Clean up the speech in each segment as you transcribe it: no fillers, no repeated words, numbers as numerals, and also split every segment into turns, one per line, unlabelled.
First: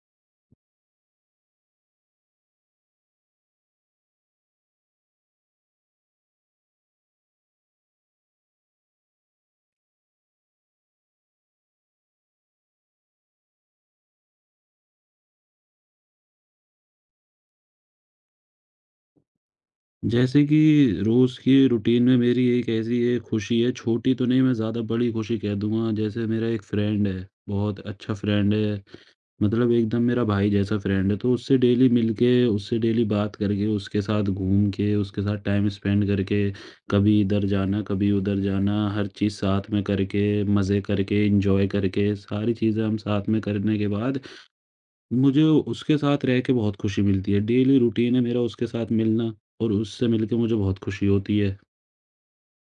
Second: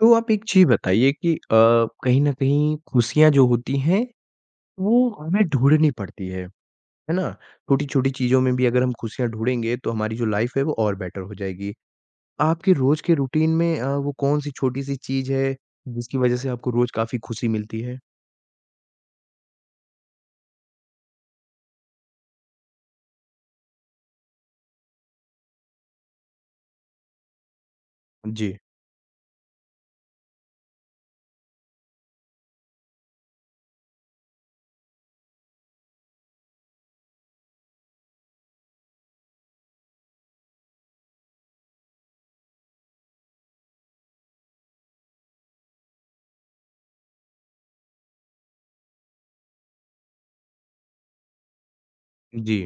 तो आप एक चीज़ बताइए कि कहीं न कहीं खुशियाँ जो होती हैं, वो हमें ढूँढनी पड़ती है ना? छोटी-छोटी चीज़ों में भी अगर हम खुशियाँ ढूँढेंगे तो हमारी जो लाइफ़ है वो और बेटर हो जाएगी। आपके रोज़ के रूटीन में वो कौन-सी छोटी-सी चीज़ है जिसकी वज़ह से आपको रोज़ काफ़ी खुशी मिलती है?
जैसे कि रोज़ की रूटीन में मेरी एक ऐसी है खुशी है, छोटी तो नहीं, मैं ज़्यादा बड़ी खुशी कह दूँगा। जैसे मेरा एक फ्रेंड है, बहुत अच्छा फ्रेंड
जी,
है, मतलब एकदम मेरा भाई जैसा फ्रेंड है। तो उससे डेली मिल के, उससे डेली बात करके, उसके साथ घूम के, उसके साथ टाइम स्पेंड करके, कभी इधर जाना, कभी उधर जाना, हर चीज़ साथ में करके, मज़े करके, एन्जॉय करके, सारी चीज़ें हम साथ में करने के बाद मुझे उसके साथ रह के बहुत खुशी मिलती है। डेली रूटीन है मेरा उसके साथ मिलना, और उससे मिलके मुझे बहुत खुशी होती है।
जी।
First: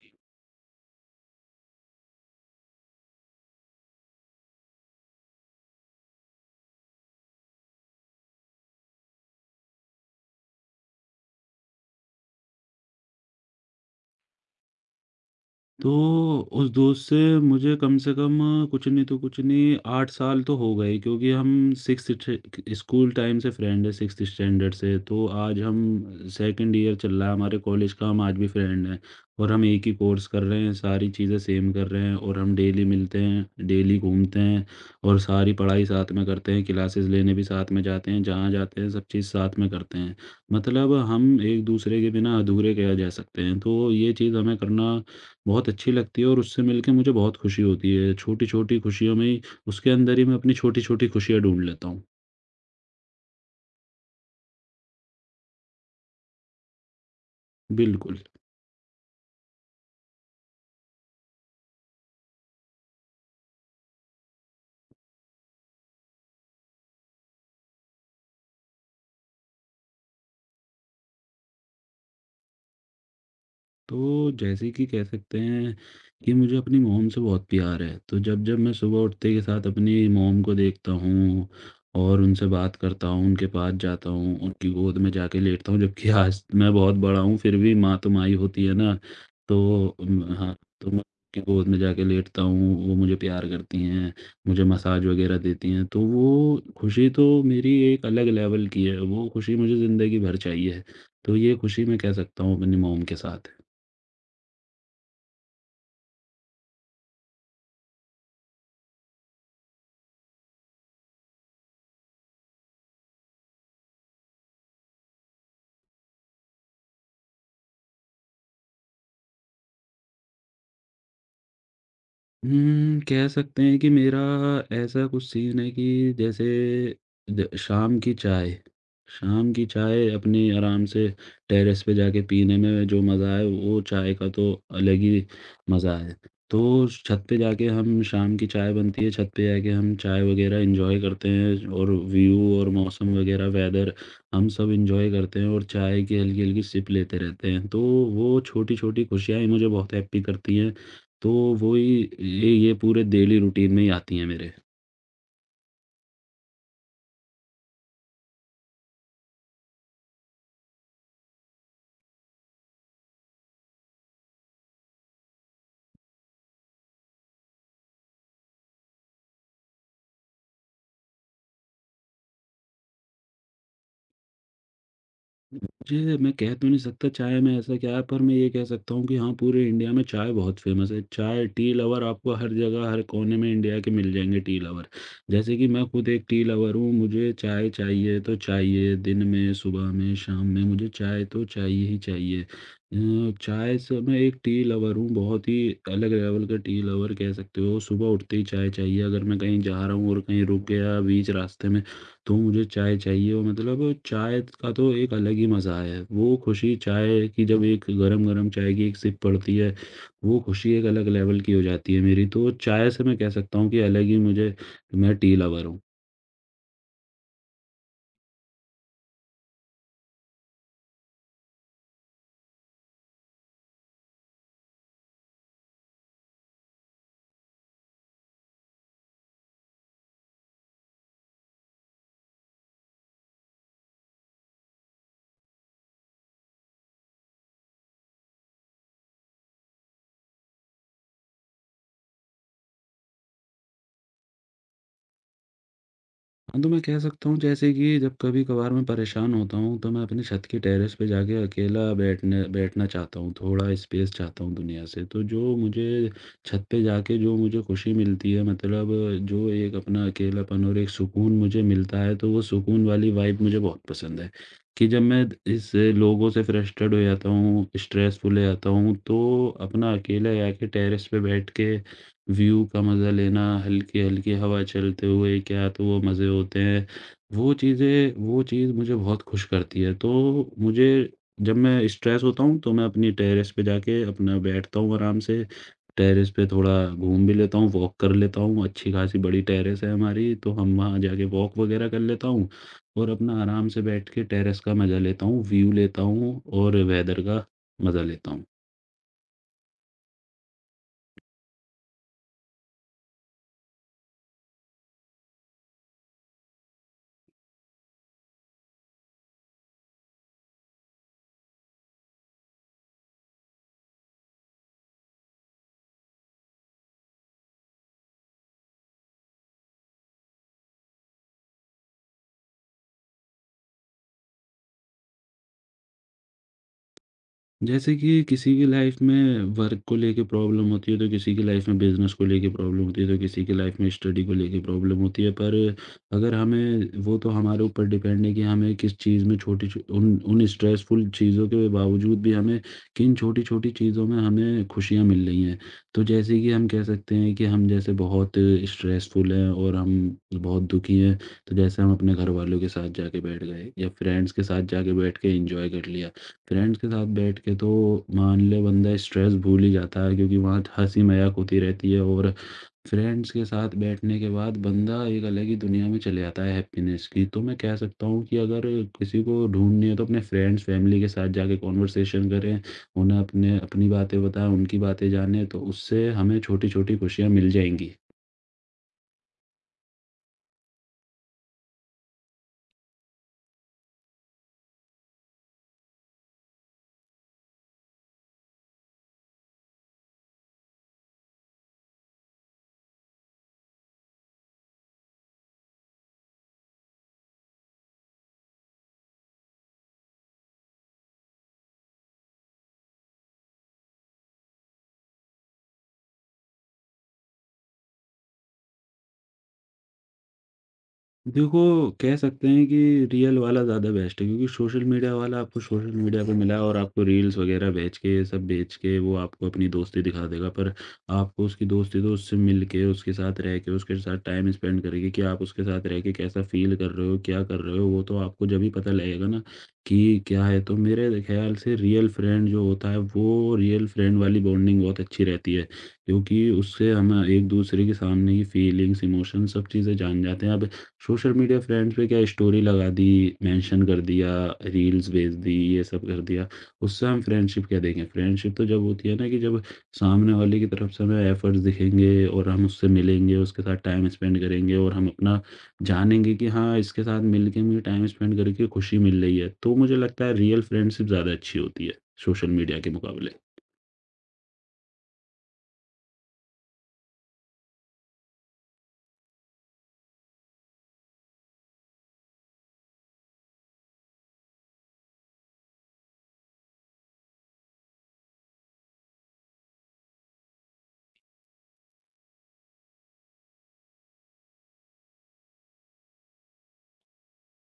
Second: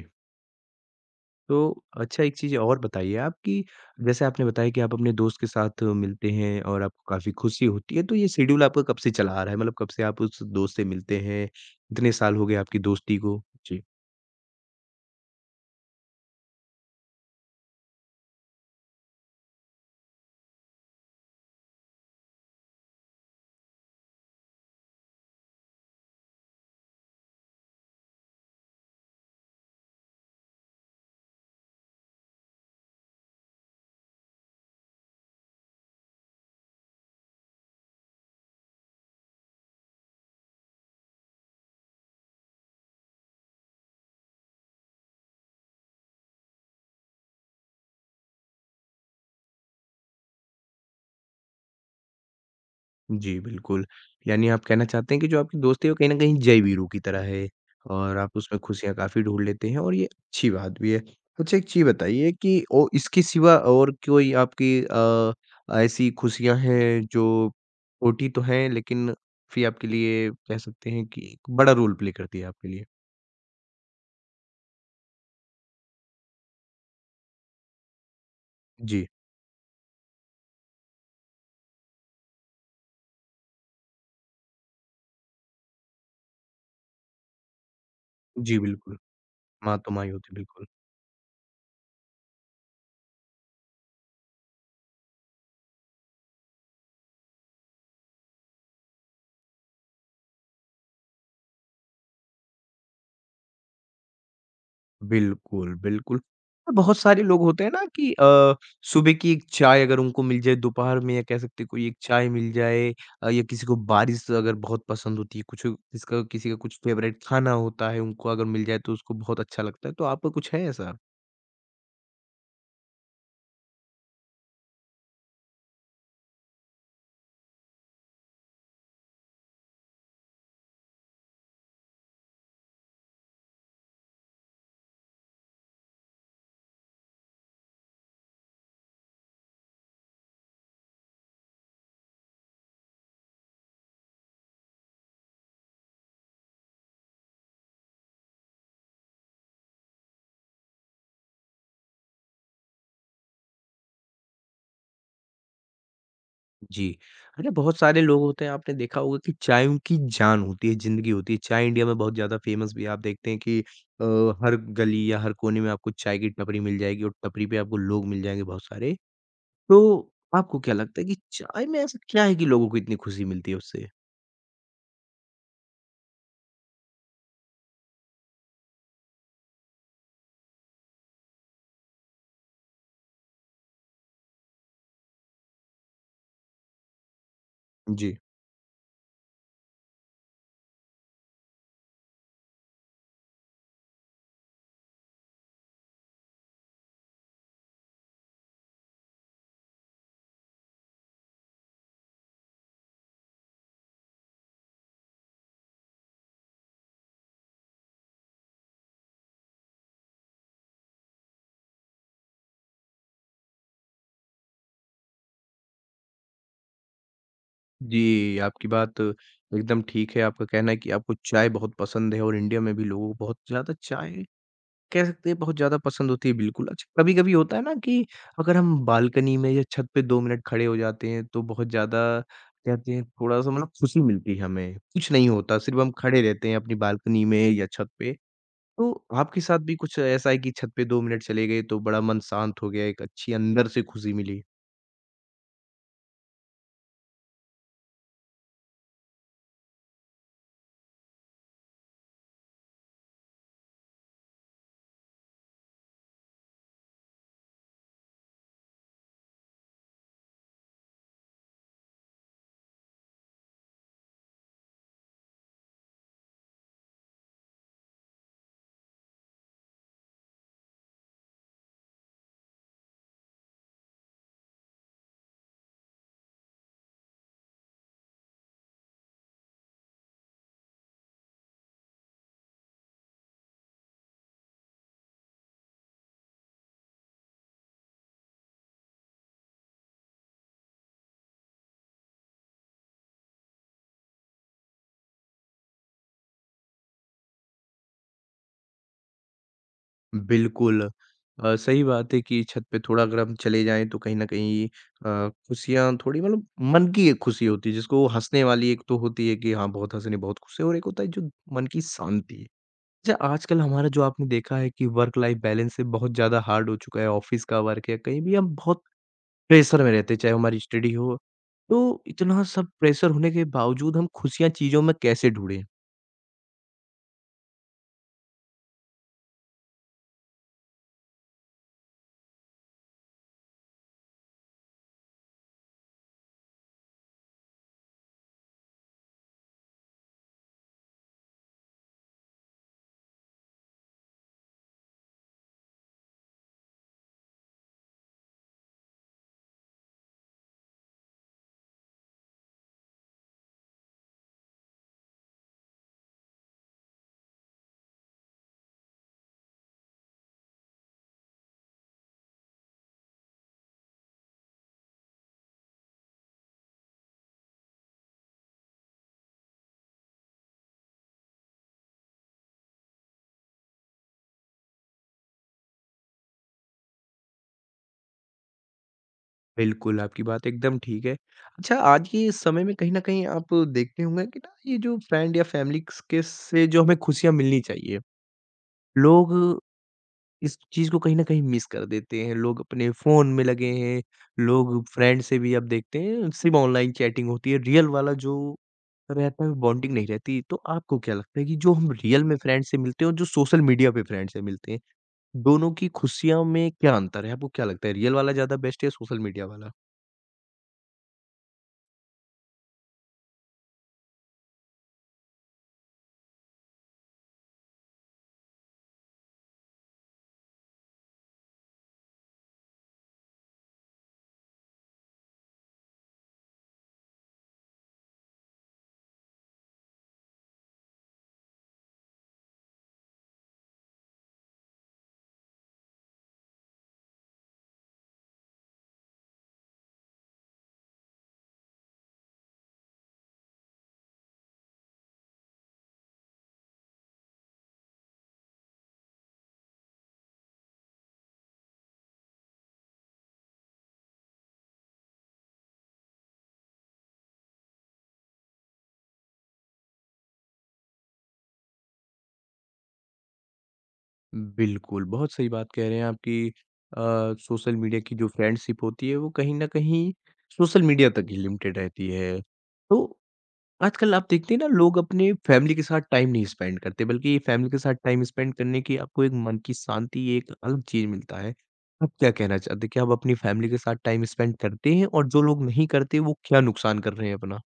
तो अच्छा एक चीज़ और बताइए आप कि जैसे आपने बताया कि आप अपने दोस्त के साथ मिलते हैं और आपको काफ़ी खुशी होती है, तो ये शेड्यूल आपका कब से चला आ रहा है? मतलब कब से आप उस दोस्त से मिलते हैं? कितने साल हो गए आपकी दोस्ती को? जी।
तो उस दोस्त से मुझे कम से कम, कुछ नहीं तो कुछ नहीं, 8 साल तो हो गए, क्योंकि हम स्कूल टाइम से फ्रेंड है, 6th स्टैंडर्ड से। तो आज हम सेकंड ईयर चल रहा है हमारे कॉलेज का, हम आज भी फ्रेंड हैं। और हम एक ही कोर्स कर रहे हैं, सारी चीज़ें सेम कर रहे हैं, और हम डेली मिलते हैं, डेली घूमते हैं, और सारी पढ़ाई साथ में करते हैं, क्लासेस लेने भी साथ में जाते हैं, जहाँ जाते हैं सब चीज़ साथ में करते हैं। मतलब हम एक दूसरे के बिना अधूरे कहा जा सकते हैं। तो ये चीज़ हमें करना बहुत अच्छी लगती है, और उससे मिलके मुझे बहुत खुशी होती है। छोटी-छोटी खुशियों में ही, उसके अंदर ही, मैं अपनी छोटी-छोटी खुशियाँ ढूँढ लेता हूँ।
जी, बिल्कुल। यानी आप कहना चाहते हैं कि जो आपकी दोस्ती है वो कहीं न कहीं जय वीरू की तरह है और
बिल्कुल।
आप उसमें खुशियाँ काफ़ी ढूँढ लेते हैं और ये अच्छी बात भी है। अच्छा, एक चीज़ बताइए कि ओ इसके सिवा और कोई आपकी ऐसी खुशियाँ हैं जो छोटी तो हैं लेकिन फिर आपके लिए कह सकते हैं कि एक बड़ा रोल प्ले करती है आपके लिए?
तो जैसे कि कह सकते हैं कि मुझे अपनी मॉम से बहुत प्यार है। तो जब-जब मैं सुबह
जी।
उठते के साथ अपनी मॉम को देखता हूँ और उनसे बात करता हूँ, उनके पास जाता हूँ, उनकी गोद में जाके लेटता हूँ, जबकि आज मैं बहुत बड़ा हूँ, फिर भी माँ तो माँ ही
जी,
होती है
बिल्कुल।
ना। तो
माँ तो माँ ही होती है,
हाँ,
बिल्कुल।
तो मैं उनकी गोद में जाके लेटता हूँ, वो मुझे प्यार करती हैं, मुझे मसाज वगैरह देती हैं। तो वो खुशी तो मेरी एक अलग लेवल की है, वो खुशी मुझे ज़िंदगी भर चाहिए। तो ये खुशी मैं कह सकता हूँ अपनी मॉम के साथ है।
बिल्कुल, बिल्कुल। और बहुत सारे लोग होते हैं ना कि सुबह की एक चाय अगर उनको मिल जाए दोपहर में या कह सकते हैं कोई एक चाय मिल जाए या किसी को बारिश अगर बहुत पसंद होती है, कुछ जिसका किसी का कुछ फ़ेवरेट खाना होता है उनको अगर मिल जाए तो उसको बहुत अच्छा लगता है, तो आपका कुछ है ऐसा?
कह सकते हैं कि मेरा ऐसा कुछ सीन है कि, जैसे, द शाम की चाय अपनी आराम से टेरेस पे जाके पीने में जो मज़ा है, वो चाय का तो अलग ही मज़ा है। तो छत पे जाके हम शाम की चाय बनती है, छत पे जाके हम चाय वग़ैरह एन्जॉय करते हैं, और व्यू और मौसम वग़ैरह वेदर, हम सब एन्जॉय करते हैं, और चाय की हल्की-हल्की सिप लेते रहते हैं। तो वो छोटी-छोटी खुशियाँ ही मुझे बहुत हैप्पी करती हैं। तो वही, ये पूरे डेली रूटीन में ही आती हैं मेरे।
जी। अरे बहुत सारे लोग होते हैं आपने देखा होगा कि चाय उनकी जान होती है, ज़िंदगी होती है। चाय इंडिया में बहुत ज़्यादा फ़ेमस भी है। आप देखते हैं कि अ, हर गली या हर कोने में आपको चाय की टपरी मिल जाएगी और टपरी पे आपको लोग मिल जाएँगे बहुत सारे। तो आपको क्या लगता है कि चाय में ऐसा क्या है कि लोगों को इतनी खुशी मिलती है उससे?
मुझे मैं कह तो नहीं सकता चाय में ऐसा क्या है, पर मैं ये कह सकता हूँ कि हाँ, पूरे इंडिया में चाय बहुत फ़ेमस है। चाय, टी लवर आपको हर जगह, हर कोने में इंडिया के मिल जाएँगे टी लवर। जैसे कि मैं खुद एक टी लवर हूँ, मुझे चाय
जी।
चाहिए तो चाहिए, दिन में, सुबह में, शाम में, मुझे चाय तो चाहिए ही चाहिए। चाय से मैं एक टी लवर हूँ, बहुत ही अलग लेवल का टी लवर कह सकते हो। सुबह उठते ही चाय चाहिए, अगर मैं कहीं जा रहा हूँ और कहीं रुक गया बीच रास्ते में, तो मुझे चाय चाहिए। और मतलब चाय का तो एक अलग ही मज़ा है। वो खुशी चाय की, जब एक गरम-गरम चाय की एक सिप पड़ती है, वो खुशी एक अलग लेवल की हो जाती है मेरी। तो चाय से मैं कह सकता हूँ कि अलग ही मुझे, मैं टी लवर हूँ।
जी, आपकी बात एकदम ठीक है। आपका कहना है कि आपको चाय बहुत पसंद है और इंडिया में भी लोगों को बहुत ज़्यादा चाय कह सकते हैं बहुत ज़्यादा पसंद होती है, बिल्कुल। अच्छा कभी-कभी होता है ना कि अगर हम बालकनी में या छत पे 2 मिनट खड़े हो जाते हैं तो बहुत ज़्यादा कहते हैं थोड़ा-सा मतलब खुशी मिलती है हमें। कुछ नहीं होता, सिर्फ हम खड़े रहते हैं अपनी बालकनी में या छत पे। तो आपके साथ भी कुछ ऐसा है कि छत पे 2 मिनट चले गए तो बड़ा मन शांत हो गया, एक अच्छी अंदर से खुशी मिली?
हाँ, तो मैं कह सकता हूँ जैसे कि जब कभी-कभार मैं परेशान होता हूँ, तो मैं अपनी छत के टेरेस पे जाके अकेला बैठने बैठना चाहता हूँ, थोड़ा स्पेस चाहता हूँ दुनिया से। तो जो मुझे छत पे जाके जो मुझे खुशी मिलती है, मतलब जो एक अपना अकेलापन और एक सुकून मुझे मिलता है, तो वो सुकून वाली वाइब मुझे बहुत पसंद है। कि जब मैं इस लोगों से फ्रस्ट्रेटेड हो जाता हूँ, स्ट्रेसफुल हो जाता हूँ, तो अपना अकेले जाके टेरेस पे बैठ के व्यू का मज़ा लेना, हल्की-हल्की हवा चलते हुए क्या, तो वो मज़े होते हैं। वो चीज़ मुझे बहुत खुश करती है। तो मुझे, जब मैं स्ट्रेस होता हूँ, तो मैं अपनी टेरेस पे जाके अपना बैठता हूँ आराम से। टेरेस पे थोड़ा घूम भी लेता हूँ, वॉक कर लेता हूँ। अच्छी खासी बड़ी टेरेस है हमारी, तो हम वहाँ जाके वॉक वगैरह कर लेता हूँ, और अपना आराम से बैठ के टेरेस का मज़ा लेता हूँ, व्यू लेता हूँ, और वेदर का मज़ा लेता हूँ।
बिल्कुल। सही बात है कि छत पे थोड़ा अगर हम चले जाएँ तो कहीं न कहीं खुशियाँ थोड़ी मतलब मन की एक खुशी होती है जिसको हँसने वाली एक तो होती है कि हाँ, बहुत हँस रहे हैं, बहुत खुश हैं और एक होता है जो मन की शांति। अच्छा आजकल हमारा जो आपने देखा है कि वर्क लाइफ बैलेंस है बहुत ज़्यादा हार्ड हो चुका है, ऑफ़िस का वर्क है, कहीं भी हम बहुत प्रेशर में रहते हैं, चाहे वो हमारी स्टडी हो। तो इतना सब प्रेशर होने के बावजूद हम खुशियाँ चीज़ों में कैसे ढूँढें?
जैसे कि किसी की लाइफ में वर्क को लेके प्रॉब्लम होती है, तो किसी की लाइफ में बिजनेस को लेके प्रॉब्लम होती है, तो किसी की लाइफ में स्टडी को लेके प्रॉब्लम होती है। पर अगर हमें वो, तो हमारे ऊपर डिपेंड है कि हमें किस चीज़ में उन उन स्ट्रेसफुल चीज़ों के बावजूद भी हमें किन छोटी छोटी चीज़ों में हमें खुशियाँ मिल रही हैं। तो जैसे कि हम कह सकते हैं कि हम जैसे बहुत स्ट्रेसफुल हैं और हम बहुत दुखी हैं, तो जैसे हम अपने घर वालों के साथ जाके बैठ गए, या फ्रेंड्स के साथ जाके बैठ के एंजॉय कर लिया, फ्रेंड्स के साथ बैठ के, तो मान ले बंदा स्ट्रेस भूल ही जाता है, क्योंकि वहाँ हँसी मज़ाक होती रहती है, और फ्रेंड्स के साथ बैठने के बाद बंदा एक अलग ही दुनिया में चले जाता है हैप्पीनेस की। तो मैं कह सकता हूँ कि अगर किसी को ढूँढनी है, तो अपने फ्रेंड्स, फैमिली के साथ जाके कॉन्वर्सेशन करें, उन्हें अपने अपनी बातें बताएँ, उनकी बातें जानें, तो उससे हमें छोटी-छोटी खुशियाँ मिल जाएँगी।
बिल्कुल, आपकी बात एकदम ठीक है। अच्छा, आज के इस समय में कहीं न कहीं आप देखते होंगे कि ना ये जो फ्रेंड या फैमिली स के से जो हमें खुशियाँ मिलनी चाहिए, लोग इस चीज़ को कहीं न कहीं मिस कर देते हैं। लोग अपने फ़ोन में लगे हैं, लोग फ्रेंड से भी अब देखते हैं सिर्फ़ ऑनलाइन चैटिंग होती है, रियल वाला जो रहता है वो बॉन्डिंग नहीं रहती। तो आपको क्या लगता है कि जो हम रियल में फ्रेंड से मिलते हैं और जो सोशल मीडिया पे फ्रेंड से मिलते हैं, दोनों की खुशियों में क्या अंतर है? आपको क्या लगता है रियल वाला ज़्यादा बेस्ट है या सोशल मीडिया वाला?
देखो, कह सकते हैं कि रियल वाला ज़्यादा बेस्ट है, क्योंकि सोशल मीडिया वाला आपको सोशल मीडिया पे मिला है, और आपको रील्स वगैरह बेच के, ये सब बेच के, वो आपको अपनी दोस्ती दिखा देगा। पर आपको उसकी दोस्ती तो उससे मिल के, उसके साथ रह के, उसके साथ टाइम स्पेंड करेंगे, कि आप उसके साथ रह के कैसा फ़ील कर रहे हो, क्या कर रहे हो, वो तो आपको जब ही पता लगेगा ना, कि क्या है। तो मेरे ख़्याल से रियल फ्रेंड जो होता है, वो रियल फ्रेंड वाली बॉन्डिंग बहुत अच्छी रहती है, क्योंकि उससे हम एक-दूसरे के सामने की फीलिंग्स, इमोशंस, सब चीज़ें जान जाते हैं। अब सोशल मीडिया फ्रेंड्स पे क्या, स्टोरी लगा दी, मेंशन कर दिया, रील्स भेज दी, ये सब कर दिया। उससे हम फ्रेंडशिप क्या देखें? फ्रेंडशिप तो जब होती है ना, कि जब सामने वाले की तरफ से हमें एफर्ट्स दिखेंगे, और हम उससे मिलेंगे, उसके साथ टाइम स्पेंड करेंगे, और हम अपना जानेंगे कि हाँ, इसके साथ मिल के मुझे टाइम स्पेंड करके खुशी मिल रही है। तो मुझे लगता है रियल फ्रेंडशिप ज़्यादा अच्छी होती है, सोशल मीडिया के मुकाबले।
बिल्कुल, बहुत सही बात कह रहे हैं आप कि अ, सोशल मीडिया की जो फ्रेंडशिप होती है वो कहीं न कहीं सोशल मीडिया तक ही लिमिटेड रहती है। तो आजकल आप देखते हैं ना लोग अपने फैमिली के साथ टाइम नहीं स्पेंड करते बल्कि फैमिली के साथ टाइम स्पेंड करने की आपको एक मन की शांति एक अलग चीज मिलता है। आप क्या कहना चाहते हैं कि आप अपनी फैमिली के साथ टाइम स्पेंड करते हैं और जो लोग नहीं करते वो क्या नुकसान कर रहे हैं अपना?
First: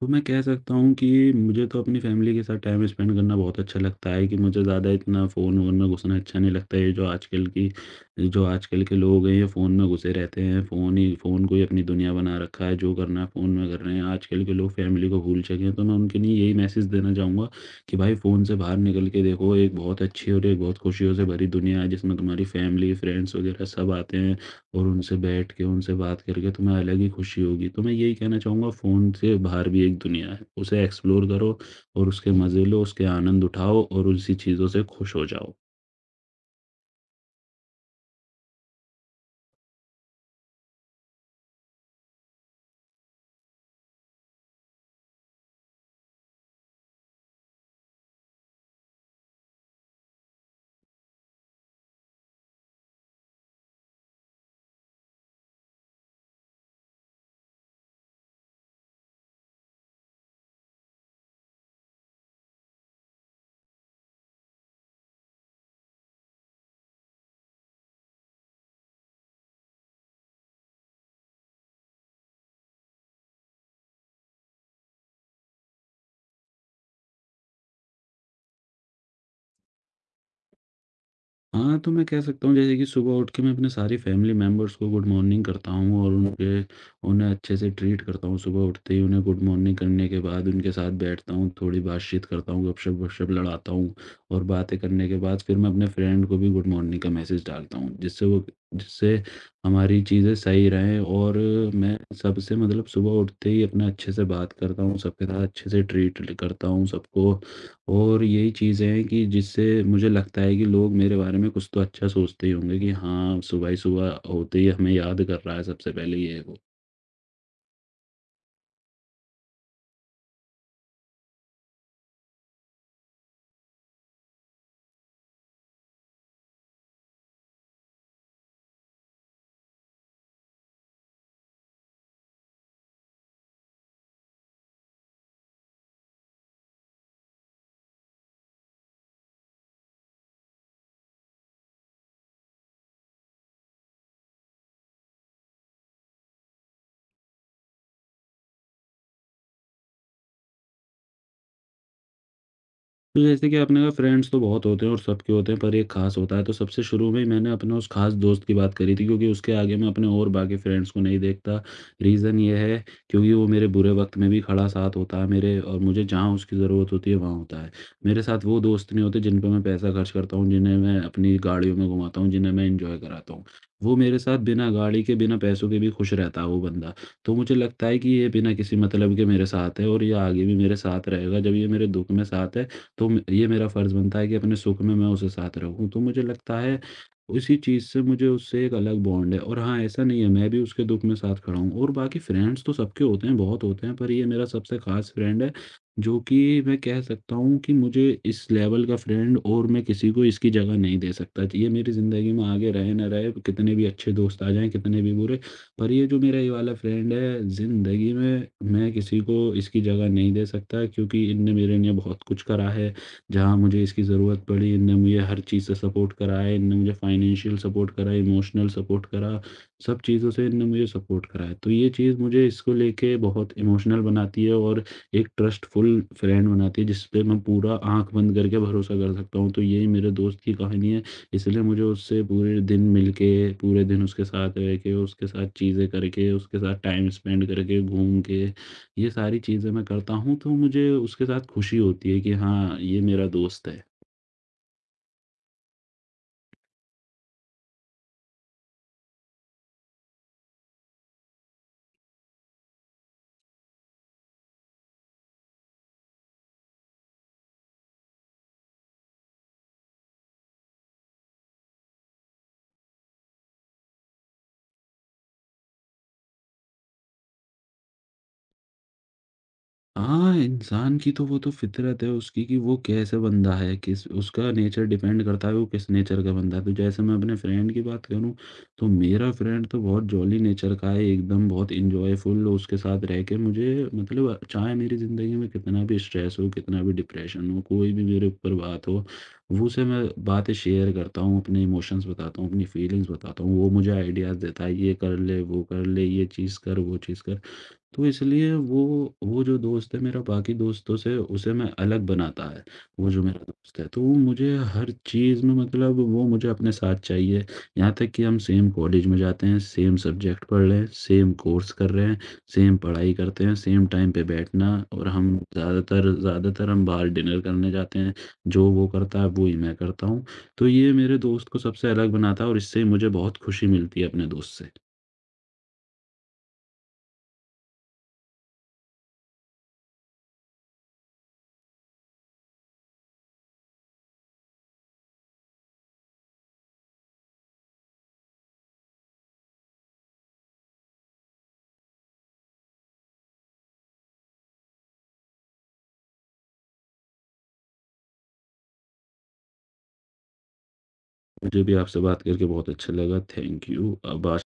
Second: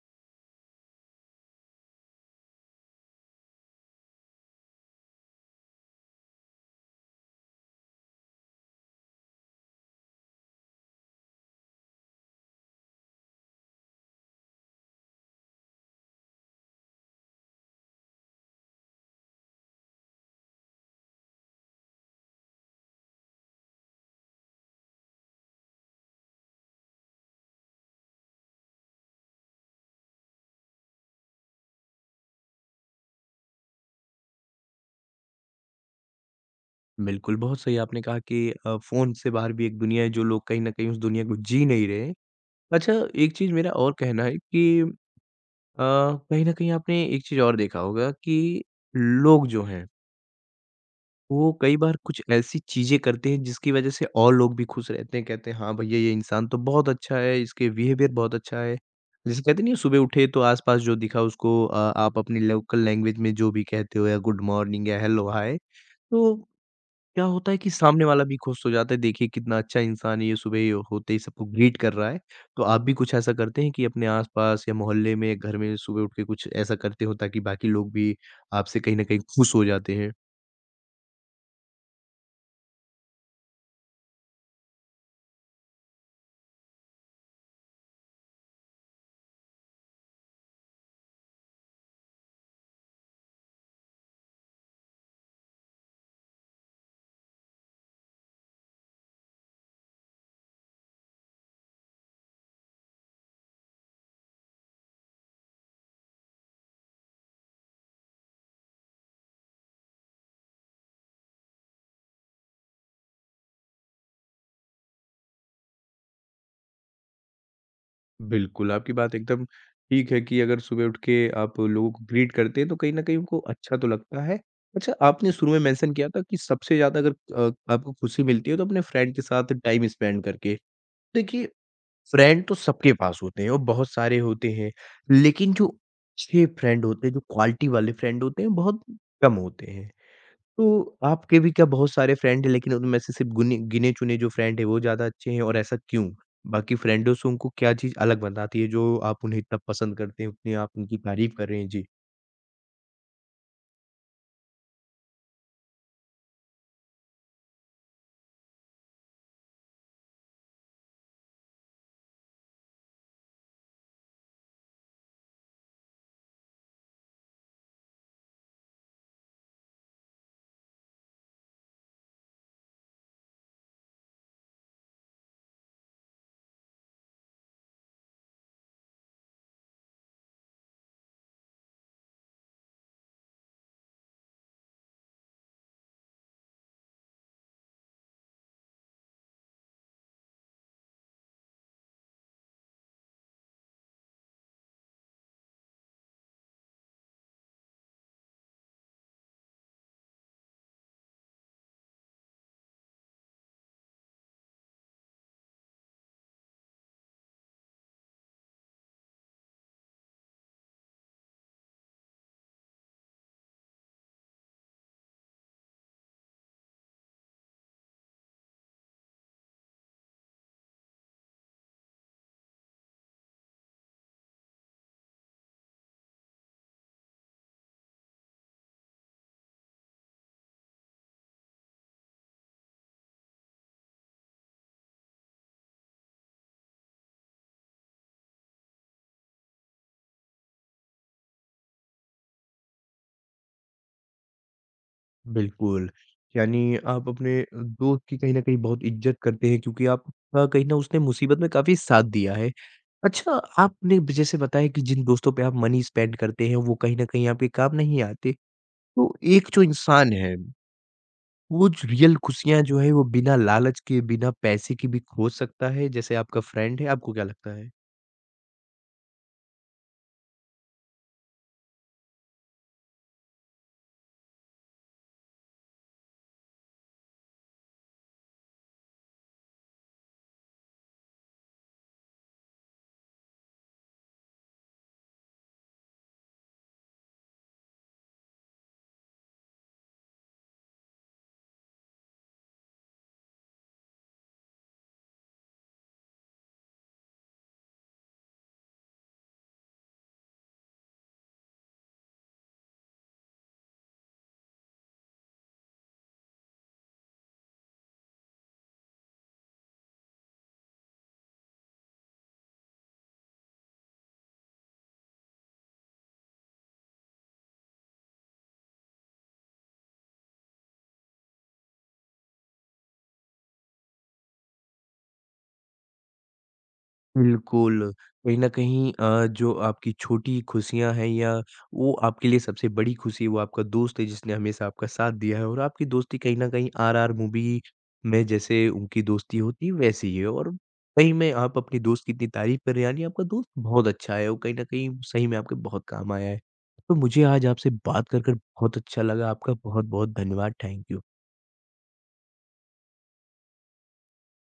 तो मैं कह सकता हूँ कि मुझे तो अपनी फैमिली के साथ टाइम स्पेंड करना बहुत अच्छा लगता है, कि मुझे ज़्यादा इतना फ़ोन वोन में घुसना अच्छा नहीं लगता है। ये जो आजकल की जो आजकल के लोग हैं, ये फ़ोन में घुसे रहते हैं। फ़ोन को ही अपनी दुनिया बना रखा है। जो करना है फ़ोन में कर रहे हैं। आजकल के लोग फैमिली को भूल चुके हैं। तो मैं उनके लिए यही मैसेज देना चाहूँगा, कि भाई, फ़ोन से बाहर निकल के देखो। एक बहुत अच्छी और एक बहुत खुशियों से भरी दुनिया है, जिसमें तुम्हारी फैमिली, फ्रेंड्स वगैरह सब आते हैं। और उनसे बैठ के, उनसे बात करके, तुम्हें अलग ही खुशी होगी। तो मैं यही कहना चाहूँगा, फ़ोन से बाहर भी एक दुनिया है, उसे एक्सप्लोर करो, और उसके मज़े लो, उसके आनंद उठाओ, और उसी चीज़ों से खुश हो जाओ।
बिल्कुल, बहुत सही आपने कहा कि फोन से बाहर भी एक दुनिया है जो लोग कहीं ना कहीं उस दुनिया को जी नहीं रहे। अच्छा, एक चीज मेरा और कहना है कि कहीं ना कहीं आपने एक चीज और देखा होगा कि लोग जो हैं वो कई बार कुछ ऐसी चीज़ें करते हैं जिसकी वज़ह से और लोग भी खुश रहते हैं, कहते हैं हाँ भैया ये इंसान तो बहुत अच्छा है, इसके बिहेवियर बहुत अच्छा है। जैसे कहते नहीं है सुबह उठे तो आस-पास जो दिखा उसको आप अपनी लोकल लैंग्वेज में जो भी कहते हो या गुड मॉर्निंग या हेलो हाय, तो क्या होता है कि सामने वाला भी खुश हो जाता है, देखिए कितना अच्छा इंसान है ये सुबह ही होते ही सबको ग्रीट कर रहा है। तो आप भी कुछ ऐसा करते हैं कि अपने आस-पास या मोहल्ले में, घर में सुबह उठ के कुछ ऐसा करते हो ताकि बाकी लोग भी आपसे कहीं न कहीं खुश हो जाते हैं?
हाँ, तो मैं कह सकता हूँ जैसे कि सुबह उठ के मैं अपने सारी फैमिली मेंबर्स को गुड मॉर्निंग करता हूँ, और उनके उन्हें अच्छे से ट्रीट करता हूँ। सुबह उठते ही उन्हें गुड मॉर्निंग करने के बाद उनके साथ बैठता हूँ, थोड़ी बातचीत करता हूँ, गपशप-वपशप लड़ाता हूँ, और बातें करने के बाद फिर मैं अपने फ्रेंड को भी गुड मॉर्निंग का मैसेज डालता हूँ। जिससे हमारी चीज़ें सही रहें। और मैं सबसे, मतलब सुबह उठते ही अपना अच्छे से बात करता हूँ, सबके साथ अच्छे से ट्रीट ल करता हूँ सबको, और यही चीज़ें हैं, कि जिससे मुझे लगता है कि लोग मेरे बारे में कुछ तो अच्छा सोचते ही होंगे कि हाँ, सुबह ही सुबह होते ही हमें याद कर रहा है सबसे पहले ये वो।
बिल्कुल, आपकी बात एकदम ठीक है कि अगर सुबह उठ के आप लोगों को ग्रीट करते हैं तो कहीं न कहीं उनको अच्छा तो लगता है। अच्छा, आपने शुरू में मेंशन किया था कि सबसे ज़्यादा अगर आपको खुशी मिलती है तो अपने फ्रेंड के साथ टाइम स्पेंड करके। देखिए, फ्रेंड तो सबके पास होते हैं और बहुत सारे होते हैं, लेकिन जो अच्छे फ्रेंड होते हैं, जो क्वालिटी वाले फ्रेंड होते हैं बहुत कम होते हैं। तो आपके भी क्या बहुत सारे फ्रेंड हैं लेकिन उनमें से सिर्फ़ गुने गिने-चुने जो फ्रेंड हैं वो ज़्यादा अच्छे हैं और ऐसा क्यों? बाकी फ्रेंडों से उनको क्या चीज़ अलग बनाती है जो आप उन्हें इतना पसंद करते हैं, उतनी आप उनकी तारीफ़ कर रहे हैं? जी,
तो जैसे कि आपने कहा, फ्रेंड्स तो बहुत होते हैं और सबके होते हैं, पर एक खास होता है। तो सबसे शुरू में ही मैंने अपने उस खास दोस्त की बात करी थी, क्योंकि उसके आगे मैं अपने और बाकी फ्रेंड्स को नहीं देखता। रीज़न ये है, क्योंकि वो मेरे बुरे वक़्त में भी खड़ा साथ होता है मेरे, और मुझे जहाँ उसकी ज़रूरत होती है वहाँ होता है। मेरे साथ वो दोस्त नहीं होते जिन पे मैं पैसा खर्च करता हूँ, जिन्हें मैं अपनी गाड़ियों में घुमाता हूँ, जिन्हें मैं एन्जॉय कराता हूँ। वो मेरे साथ बिना गाड़ी के, बिना पैसों के भी खुश रहता है वो बंदा। तो मुझे लगता है कि ये बिना किसी मतलब के मेरे साथ है, और ये आगे भी मेरे साथ रहेगा। जब ये मेरे दुःख में साथ है, तो म ये मेरा फ़र्ज़ बनता है कि अपने सुख में मैं उसके साथ रहूँ। तो मुझे लगता है उसी चीज़ से मुझे उससे एक अलग बॉन्ड है। और हाँ, ऐसा नहीं है, मैं भी उसके दुःख में साथ खड़ा हूँ। और बाकी फ्रेंड्स तो सबके होते हैं, बहुत होते हैं, पर ये मेरा सबसे ख़ास फ्रेंड है, जो कि मैं कह सकता हूँ कि मुझे इस लेवल का फ्रेंड और मैं किसी को इसकी जगह नहीं दे सकता। ये मेरी ज़िंदगी में आगे रहे ना रहे, कितने भी अच्छे दोस्त आ जाएँ, कितने भी बुरे, पर ये जो मेरा ये वाला फ्रेंड है, ज़िंदगी में मैं किसी को इसकी जगह नहीं दे सकता, क्योंकि इनने मेरे लिए बहुत कुछ करा है। जहाँ मुझे इसकी ज़रूरत पड़ी, इनने मुझे हर चीज़ से सपोर्ट करा है, इनने मुझे फाइनेंशियल सपोर्ट करा, इमोशनल सपोर्ट करा, सब चीज़ों से इनने मुझे सपोर्ट करा है। तो ये चीज़ मुझे इसको लेके बहुत इमोशनल बनाती है, और एक ट्रस्टफुल फ्रेंड बनाती है, जिस पे मैं पूरा आँख बंद करके भरोसा कर सकता हूँ। तो यही मेरे दोस्त की कहानी है। इसलिए मुझे उससे पूरे दिन मिलके, पूरे दिन उसके साथ रह के, उसके साथ चीज़ें करके, उसके साथ टाइम स्पेंड करके, घूम के, ये सारी चीज़ें मैं करता हूँ, तो मुझे उसके साथ खुशी होती है कि हाँ, ये मेरा दोस्त है।
बिल्कुल। यानी आप अपने दोस्त की कहीं न कहीं बहुत इज़्ज़त करते हैं क्योंकि आपका कहीं न उसने मुसीबत में काफ़ी साथ दिया है। अच्छा, आपने ब जैसे बताया कि जिन दोस्तों पे आप मनी स्पेंड करते हैं वो कहीं न कहीं आपके काम नहीं आते, तो एक जो इंसान है वो जो रियल खुशियाँ जो है वो बिना लालच के, बिना पैसे के भी खोज सकता है, जैसे आपका फ्रेंड है, आपको क्या लगता है?
हाँ, इंसान की तो वो तो फितरत है उसकी, कि वो कैसे बंदा है, किस उसका नेचर डिपेंड करता है वो किस नेचर का बंदा है। तो जैसे मैं अपने फ्रेंड की बात करूँ, तो मेरा फ्रेंड तो बहुत जॉली नेचर का है एकदम, बहुत एन्जॉयफुल, उसके साथ रह के मुझे, मतलब चाहे मेरी ज़िंदगी में कितना भी स्ट्रेस हो, कितना भी डिप्रेशन हो, कोई भी मेरे ऊपर बात हो, वो से मैं बातें शेयर करता हूँ, अपने इमोशंस बताता हूँ, अपनी फीलिंग्स बताता हूँ। वो मुझे आइडियाज़ देता है, ये कर ले, वो कर ले, ये चीज़ कर, वो चीज़ कर। तो इसलिए वो जो दोस्त है मेरा बाकी दोस्तों से उसे मैं अलग बनाता है, वो जो मेरा दोस्त है। तो वो मुझे हर चीज़ में, मतलब वो मुझे अपने साथ चाहिए, यहाँ तक कि हम सेम कॉलेज में जाते हैं, सेम सब्जेक्ट पढ़ रहे हैं, सेम कोर्स कर रहे हैं, सेम पढ़ाई करते हैं, सेम टाइम पे बैठना, और हम ज़्यादातर ज़्यादातर हम बाहर डिनर करने जाते हैं, जो वो करता है वो ही मैं करता हूँ। तो ये मेरे दोस्त को सबसे अलग बनाता है, और इससे मुझे बहुत खुशी मिलती है अपने दोस्त से।
बिल्कुल, कहीं न कहीं जो आपकी छोटी खुशियाँ हैं या वो आपके लिए सबसे बड़ी खुशी वो आपका दोस्त है जिसने हमेशा आपका साथ दिया है और आपकी दोस्ती कहीं न कहीं आरआर मूवी में जैसे उनकी दोस्ती होती है वैसी ही है और सही में आप अपने दोस्त की इतनी तारीफ़ कर रहे हैं यानी आपका दोस्त बहुत अच्छा है और कहीं न कहीं सही में आपके बहुत काम आया है। तो मुझे आज आपसे बात कर बहुत अच्छा लगा। आपका बहुत-बहुत धन्यवाद। Thank you.
मुझे भी आपसे बात करके बहुत अच्छा लगा। Thank you. अब आज